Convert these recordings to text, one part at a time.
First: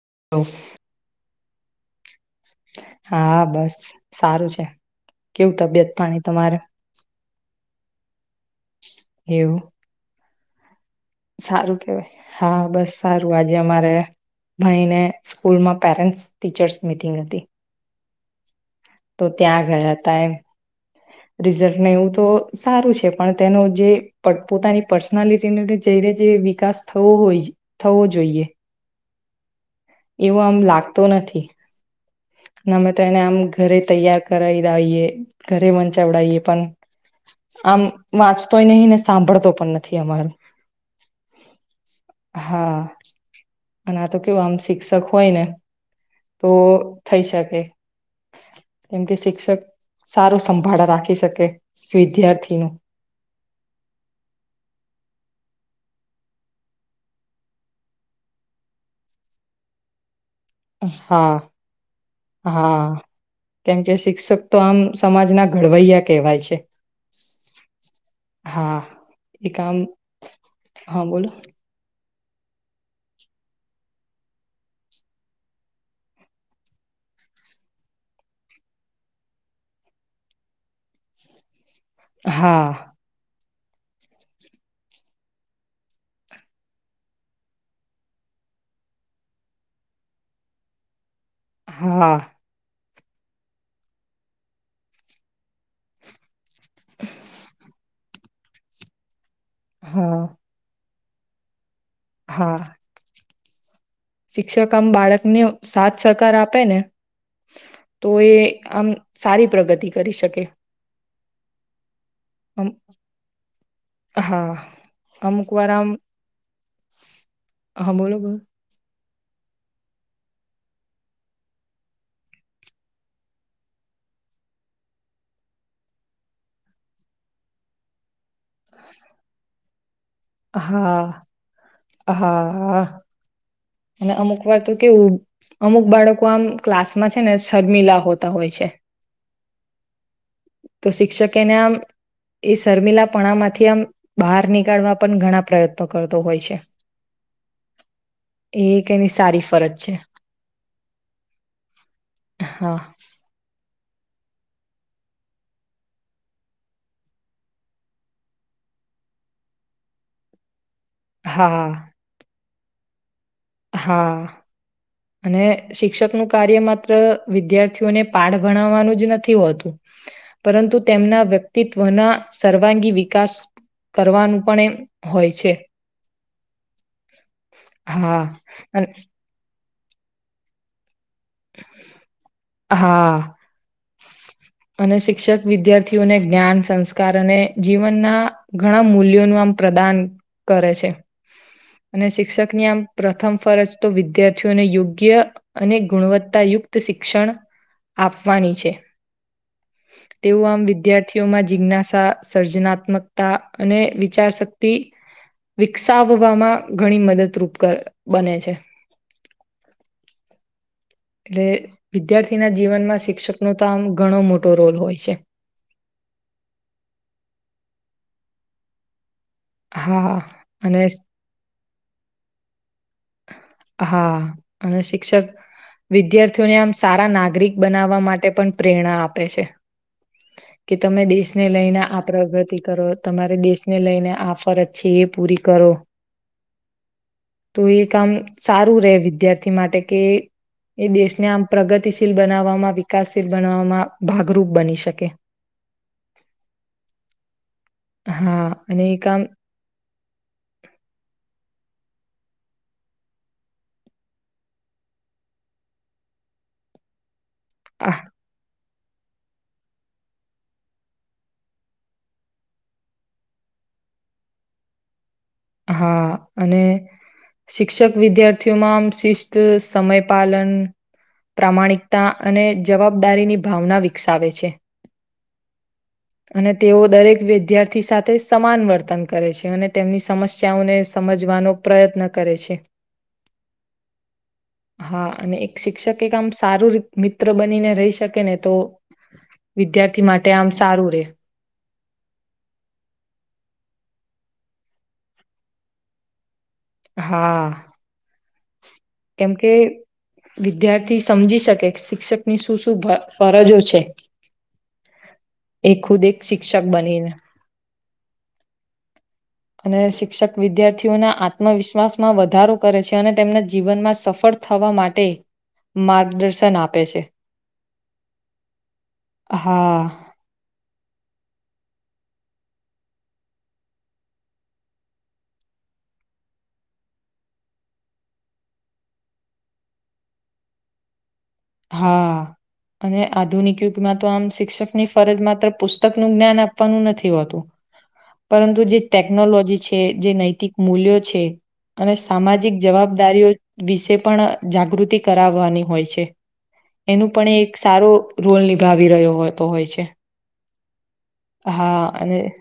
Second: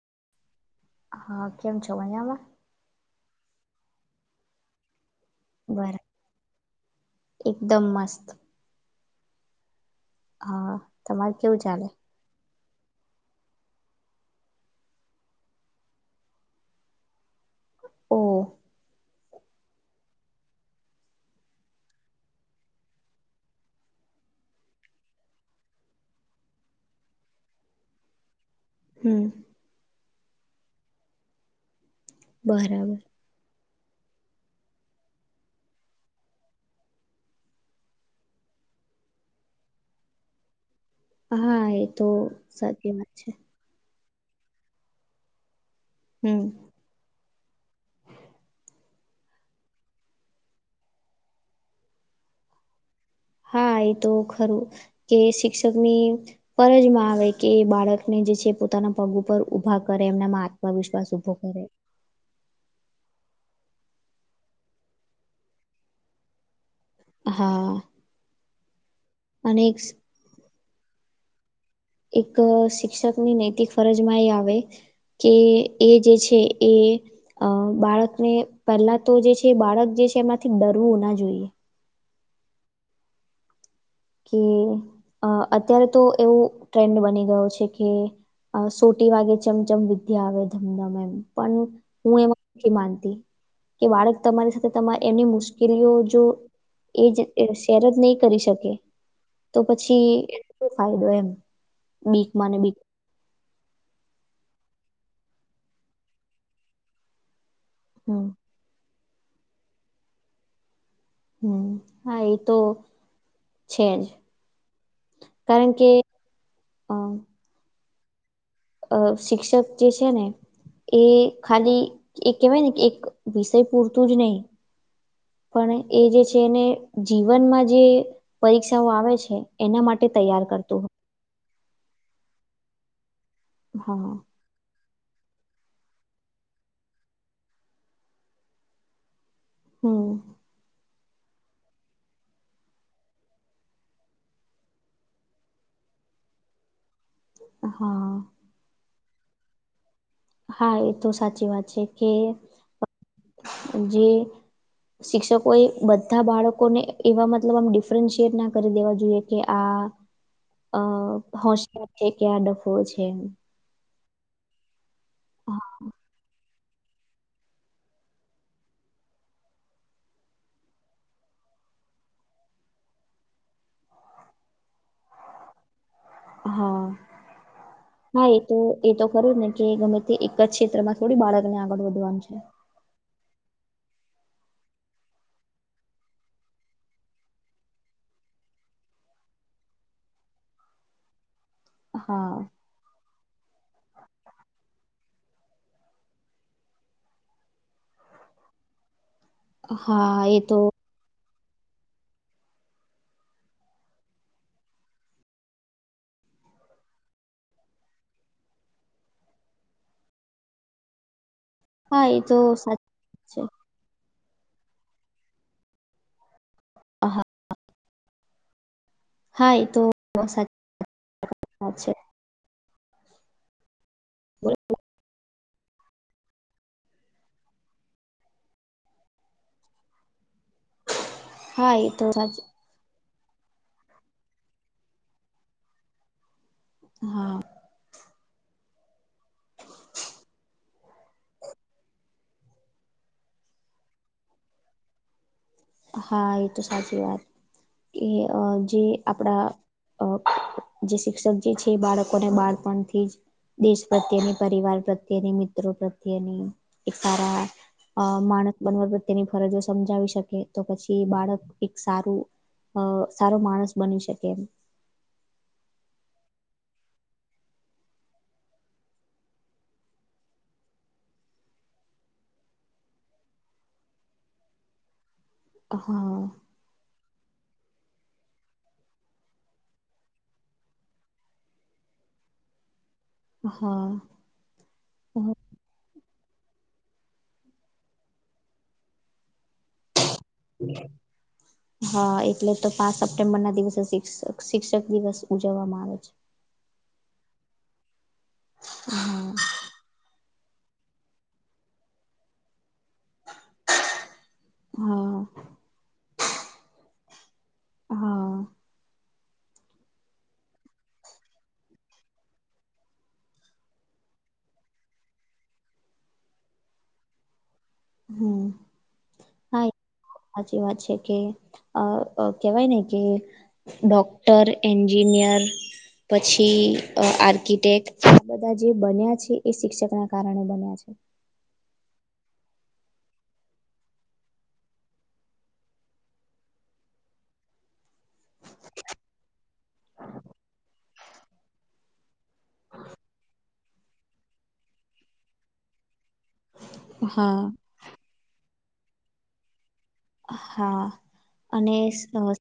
હ [unintelligible] હા કેમ છો અહયામાં. હા બસ સારું છે કેવું તબિયત બરા પાણી તમારે. એકદમ મસ્ત. એવું. હા. તમારે કેવું સારું ચાલે કેવાય હા બસ સારું આજે અમારે. મા એને સ્કૂલમાં પેરેન્ટ્સ ટીચર્સ મિટિંગ હતી. ઓ. તો ત્યાં ગયા હતા એમ. રિઝલ્ટને એવું તો સારું છે પણ તેનો જે પોતાની પર્સનાલિટીનું. જેને જે વિકાસ થવો હોય થવો જોઈએ. હમ. એવું આમ લાગતો નથી અમે બરાબર તો એને આમ ઘરે. તૈયાર કરાવ દાવએ ઘરે મંચાવડાવીએ પણ. આમ વાંચતોય નહિ ને સાંભળતો પણ નથી અમારો. હા એ તો સાચી વાત છે. અને આ તો કેવું આમ શિક્ષક હોય ને હમ તો થઈ શકે. એમ કે શિક્ષક. સારું સંભાળ રાખી શકે વિદ્યાર્થીનું. હા એ તો ખરું કે શિક્ષક ની ફરજમાં આવે કે બાળકને. જે છે પોતાના પગ ઉપર ઉભા કરે એમનામાં આત્મવિશ્વાસ ઉભો હા કરે. હા કેમકે શિક્ષક તો આમ સમાજના ઘડવૈયા કહેવાય છે.. હા. હા એ અને એક કામ હા બોલો. એક શિક્ષક ની નૈતિક ફરજમાં એ આવે. કે એ જે છે એ બાળકને પહેલા તો જે છે બાળક જે. એમાંથી ડરવું ના જોઈએ. હા. કે અ અત્યારે તો એવું ટ્રેન્ડ બની ગયો છે કે. સોટી વાગે ચમચમ વિદ્યા આવે ધમધમ એમ પણ હા હું એમાં માનતી. કે બાળક તમારી સાથે એમની મુશ્કેલીઓ જો. એ જ શેર જ નહી કરી શકે. તો પછી હા એ શ ફાયદો એમ બીકમાં હા બીક. શિક્ષક આમ બાળકને સાથ સહકાર આપે ને. તો હમ એ આમ સારી પ્રગતિ કરી શકે. હમ. હા એ તો આમ છેજ હા અમુક વાર કારણ આમ કે. અ હા બોલો બોલો અ શિક્ષક જે છે ને. એ ખાલી એ કેવીરીતે એક વિષય પૂરતું જ નહીિ. પણ એ જે છે એને જીવનમાં જે. પરીક્ષાઓ આવે છે એના માટે તૈયાર કરતું હો. હા હા અને હા અમુક વાત. કે અમુક બાળકો આમ ક્લાસમાં છે ને શર્મિલા હોતા હોય છે. હમ. તો શિક્ષકે એને આમ. એ શર્મીલાપણામાંથી આમ બહાર નીકળવા પણ ઘણા પ્રયત્નો કરતો હોય છે. હા એ ક એની સારી ફરજ છે. હા એ તો સાચી વાત છે કે હા જે. શિક્ષકો એ બધા બાળકોને એવા મતલબ આમ ડિફરન્શિએટ ના કરી દેવા જોઈએ કે આ. [inaudible] અ હા હોશિયાર છે કે આ ડફો છે. હા અને શિક્ષકનુંું કાર્ય મા. વિદ્યાર્થીઓને પાઠ ભણાવવાનું જ નથી હોતું પરંતુ તેમના વ્યક્તિત્વ. ઘના સર્વાંગી વિકાસ કરવાનું પણ એમ હોય છે. હા હા એ તો અને એ તો ખરું જ ને કે ગમે તે એક જ ક્ષેત્રમાં. થોડી બાળક ને આગળ વધવાનું છે. હા અને શિક્ષક વિદ્યાર્થીઓને જ્ઞાન સંસ્કાર અને જીવનના ઘણા મૂલ્યોનું આમ. પ્રદાન કરે છે. અને શિક્ષક હા ની આમ પ્રથમ ફરજ તો વિદ્યાર્થીઓને યોગ્ય. અને ગુણવત્તાયુક્ત શિક્ષણ આપવાની છે. હા એ તેવું તો આમ વિદ્યાર્થીઓમાં. જિજ્ઞાસા સર્જનાત્મકતા અને વિચાર શક્તિ. વિકસાવવામાં ઘણી મદદરૂપ બને છે. [inaudible] [inaudible] એટલે હા એ વિદ્યાર્થી તો ના જીવન સાચી માં વાત શિક્ષક છે ન તો આમ ઘણો મોટો. મોટ રોલ હોય છે. હા હા તો હા સાચ અને વાત છે. હા અને શિક્ષક. વિદ્યાર્થીઓને આમ સારા નાગરિક બનાવવા માટે પણ પ્રેરણા આપે છે. કે તમે દેશને હા લઈને એ આ તો સાચી પ્રગતિ કરો. તમારે દેશને લઈને આ ફરજ છે એ પૂરી કરો. હા. તો એ કામ સારું રહે વિદ્યાર્થી માટે કે. એ દેશને આમ પ્રગતિશીલ બનાવવામાં વિકાસશીલ બનાવવામાં ભાગરૂપ બની શકે. હા એ તો સાચી વાત કે હા જે અને એ કામ આપડા. અ [inaudible] જે શિક્ષક જે છે બાળકોને બાળપણથી જ. દેશ પ્રત્યેની પરિવાર પ્રત્યેની મિત્રો પ્રત્યેની એક સારા. આહ, અ માણસ બનવા પ્રત્યેની ફરજો સમજાવી શકે. તો પછી બાળક એક સારું સારો માણસ બની શકે એમ. હા અને શિક્ષક વિદ્યાર્થીઓમાં આમ શિસ્ત સમય પાલન પ્રામાણિકતા અને જવાબદારીની ભાવના વિકસાવે છે. હા અને તેઓ દરેક વિદ્યાર્થી સાથે સમાન વર્તન કરે છે અને તેમની સમસ્યા બચાઓને સમજવાનો પ્રયત્ન કરે છે. હા હા અને એક શિક્ષક આમ સારું મિત્ર બનીને રહી શકે ને તો વિદ્યાર્થી માટે આમ સારું રે હા. એટલે તો પાંચ સપ્ટેમ્બર ના દિવસે શી શિક શિક્ષક દિવસ ઉજવવામાં આવે છે. હા. હા કેમ કે વિદ્યાર્થી સમજી શકે શિક્ષકની શું-શું ફરજો છે. હા. એ ખુદ એક શિક્ષક બનીને હા. અને શિક્ષક વિદ્યાર્થીઓના આત્મવિશ્વાસ માં વધારો કરે છે. અને તેમના જીવનમાં સફળ થવા માટે માર્ગદર્શન આપે છે. હમ હા. સાચી વાત છે કે કેવાય ને કે ડોક્ટર એન્જિન પૂન્યર પછી આર્કિટેક્ટ આ બધા જે બન્યા છે. એ શિક્ષક ના કારણે બન્યા છે. હા. અને આધુનિક યુગમાં તો આમ શિક્ષકની ફરજ માત્ર પુસ્તક ન જ્ઞાન આપવાનું નથી હોતું. પરંતુ જે ટેકનોલોજી છે જે નૈતિક મૂલ્યો છે. અને સામાજિક જવાબદારીઓ વિશે પણ જાગૃતિ કરાવવાની હોય છે. એનું પણ એ હા. એક સારો રોલ નિભાવી રહ્યોતો હોય છે. હા અને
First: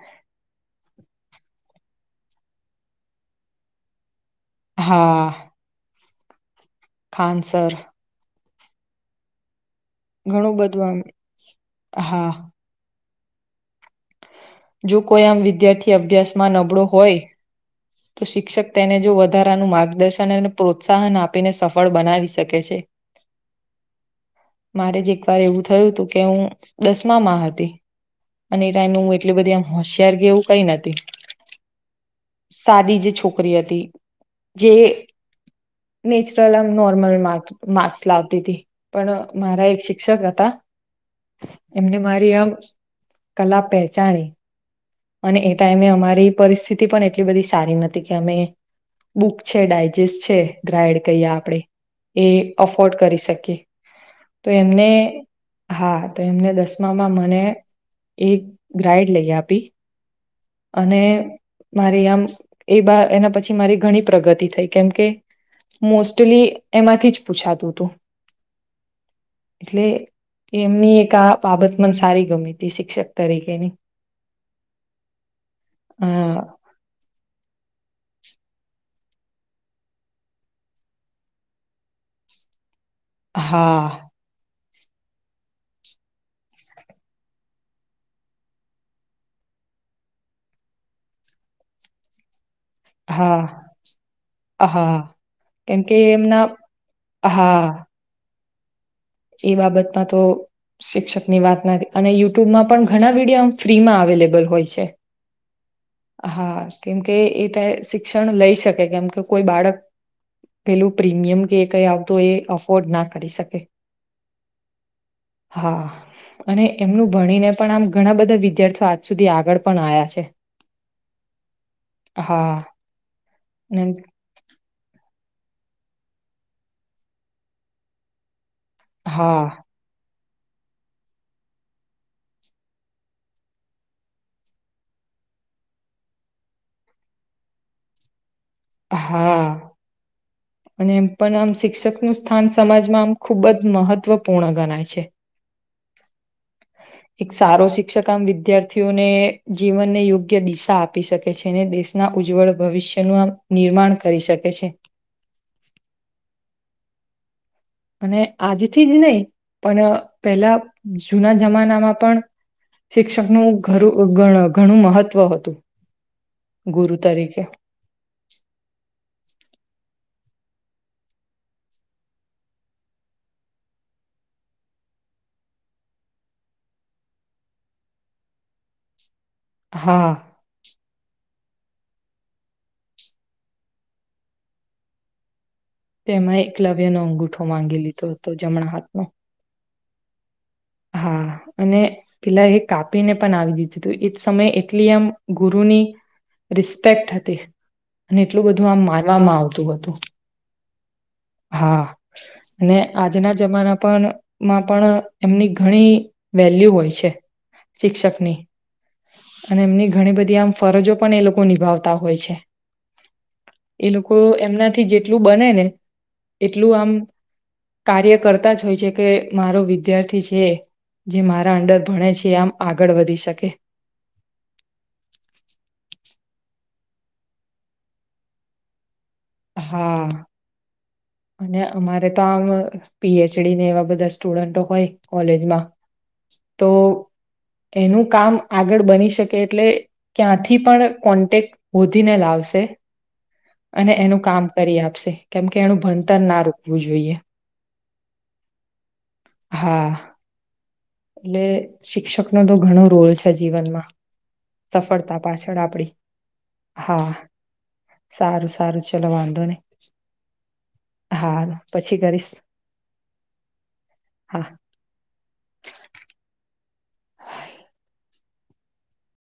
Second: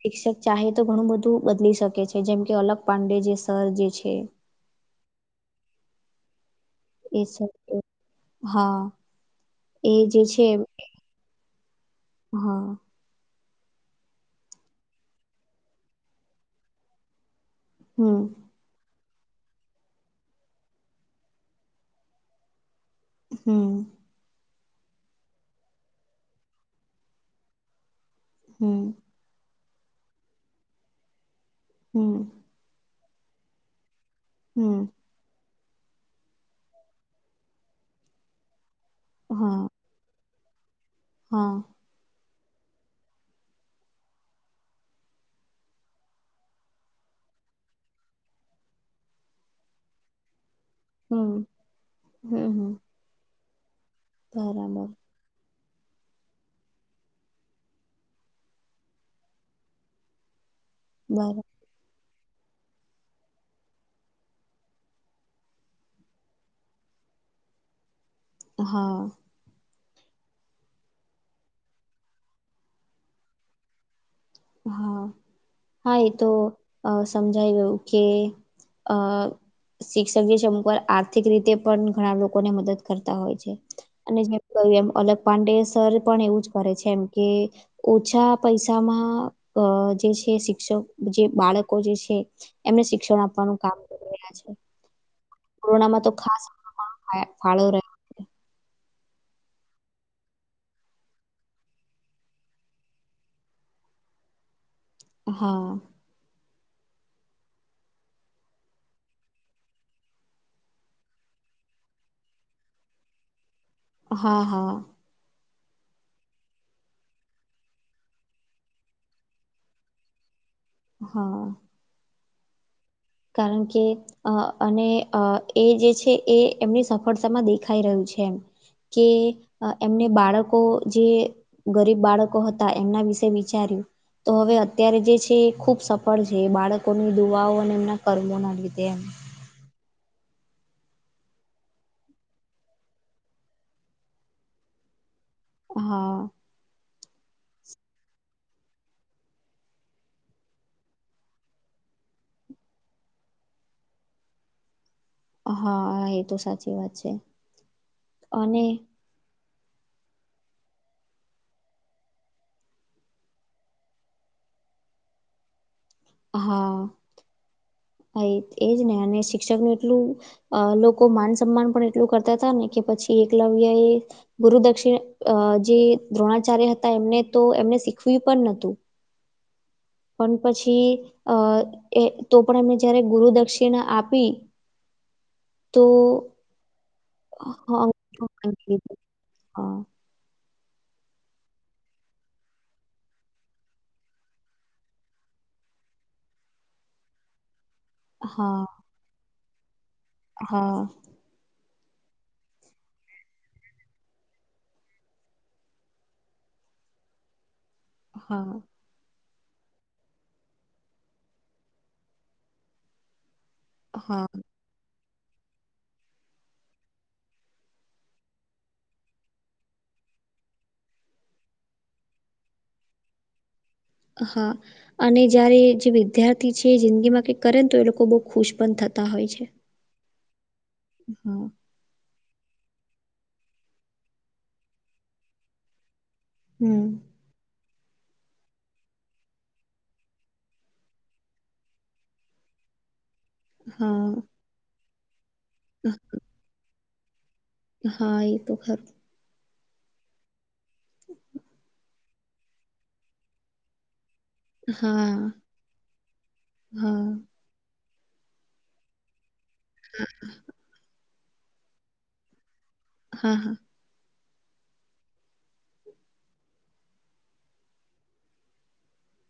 શિક્ષક ચાહે તો ઘણું બધું બદલી શકે છે. જેમ કે અલગ પાંડે જે સર જે છે. હા. એ સર ખાનસર. હા. એ જે છે. ઘણું બધું આમ હા. જો કોઈ આમ વિદ્યાર્થી અભ્યાસમાં નબળો હોય હમ તો શિક્ષક તેને વધારાનું માર્ગદર્શન અને પ્રોત્સાહન આપીને સફળ બનાવી શકે છે. હમ. મારે જ એકવાર એવું થયું હતું કે હું દસમામાં હતી અને એ હમ ટાઈમે હું એટલી બધી આમ હોશિયાર ગ એવું કઈ નથી. હમ. સાદી જે છોકરી હતી જે હમ નેચરલ આમ નોર્મલ માક માર્ક્સ લાવતી હતીથી. પણ હા મારા એક શિક્ષક હતા હા એમને મારી આમ કલા પહેચાની અને એ ટાઈમે અમારી પરિસ્થિતિ પણ એઆ એટલી બધી સારી નથી કે અમે બુક છે. ડાયજેસ્ટ છે. ગ્રાઈડ કહી હમ આપણે એ હમ હમ અફોર્ડ કરી શકીએ તો બરાબર એમને હા તો એમને દસમામાં મને એક ગાઈડ લઈ આપી. અને બરા મારી આમ એ બા એના પછી મારી ઘણી પ્રગતિ થઈ. કેમકે મોસ્ટલી એમાંથી જ પૂછાતું હતું. હા. એટલે એમની એક આ બાબત મને સારી ગમ હતી. શિક્ષક તરીકેની. હા. હા અ એ તો સમજાઈ ગયું કે અ શિક્ષક સમુકર આર્થિક રીતે પણ ઘણા લોકોને મદદ. કરતા હોય છે હા અને. ક એમ અલગ પાંડે સર પણ એવું જ કરે છે એમ કે ઓછા પૈસામાં. અ જે છે શિક્ષક જે બાળકો જે છે. એમને શિક્ષણ હા આપવાનું કામ કરી રહ્યા છે. હા કેમ કે કોરોનામાં તો ખાસ એમના ફાળો હા રહ્યો. એ બાબતમાં તો. શિક્ષક ની વાત ના અને યુટ્યુબમાં પણ ઘણા વિડીયો ફ્રીમાં અવેલેબલ હોય છે. હા. હા કેમકે એ ત શિક્ષણ લઈ શકે કેમ કે કોઈ બાળક. પેલું પ્રીમિયમ કે કઈ આવતું એ અફોર્ડ ના કરી શકે. હા હા. હા અને એમનું ભણીને પણ આમ ઘણા બધા વિદ્યાર્થીઓ આજ સુધી આગળ પણ આવ્યા છે. હા. હા. કારણ કે અને અ અને. અ એ જે છે એ એમની સફળતામાં દેખાઈ રહ્યું છે એમ. કે હા એમને બાળક. જે ગરીબ બાળકો હતા એમના વિશે વિચાર્યું. તો હવે અત્યારે જે છે એ ખુબ સફળ છે બાળકોની દુવાઓ અને એમના કર્મોના. લીધે એમ હા. અને એમ પણ આમ શિક્ષકનુંું સ્થાન સમાજમાં આમ ખૂબ જ મહત્વપૂર્ણ ગણાય છે. હા. એક સારો શિક્ષક આમ વિદ્યાર્થીઓને જીવનને યોગ્ય દિશા આપી શકે છે. દેશના ઉજ્જવળ ભવિષ્યનું નિર્માણ કરી શકે છે. હા એ તો સાચી વાત છે. અને આજથી જ નહીં પણ પેલા જુના જમાનામાં પણ. શિક્ષકનુંું ઘરું ઘણું મહત્વ હતું. ગુરુ તરીકે હા એજ ને અને શિક્ષક ન એટલું. અ લોકો માન સન્માન પણ એટલું કરતા હતા ને કે પછી એકલવ્ય એ ગુરુ દક્ષિણ. જે દ્રોણાચાર્ય હતા એમને તો એમને શીખવ્યું પણ નતું. હા પણ પછી. અ એ તો પણ અમે જયારે ગુરુ દક્ષિણા આપી. તો તેમાં એકલવ્યનો અંગૂઠો હ માંગી લીધો હતો જમણા હાથનો હા. હા. અને પેલા એ કાપીને પણ આવી દીધું હતું એજ સમય એટલી આમ ગુરુની. રિસ્પેક્ટ હતી અને એટલું હા બધું આમ માનવામાં આવતું હતું. હા. હા અને આજના જમાના પણ માં પણ. એમની ઘણી વેલ્યુ હોય છે શિક્ષકની. હા અને એમની ઘણી બધી આમ ફરજો પણ એ લોકો નિભાવતા હોય છે. એ લોકો હા એમનાથી જેટલું બને ને એટલું આમ. કાર્ય કરતા જ હોય છે કે મારો વિદ્યાર્થી. છે જે મારા અંદર ભણે છે આમ આગળ વધી શકે. હા અને જયારે જે વિદ્યાર્થી છે જિંદગી માં કઈક કરે ને તો એ લોકો બહુ ખુશ પણ થતા. તા હોય છે. હા હા અને અમારે તો આમ. પીએચડીને એવા બધા સ્ટુડન્ટો હોય કોલેજમાં તો. હમ એનું કામ આગળ બની શકે એટલે ક્યાંથી પણ કોન્ટેક્ટ શોધીને લાવશે. અને હા એનું કામ કરી આપશે કેમકે એનું ભણતર ના રોકવું જોઈએ. હા એ તો કરી હા એટલે શિક્ષક નો તો ઘણો રોલ છે જીવનમાં સફળતા પાછળ આપડી હા સારું સારું ચલોવાંધો નહી હું હા પછી કરીશ હા હા હા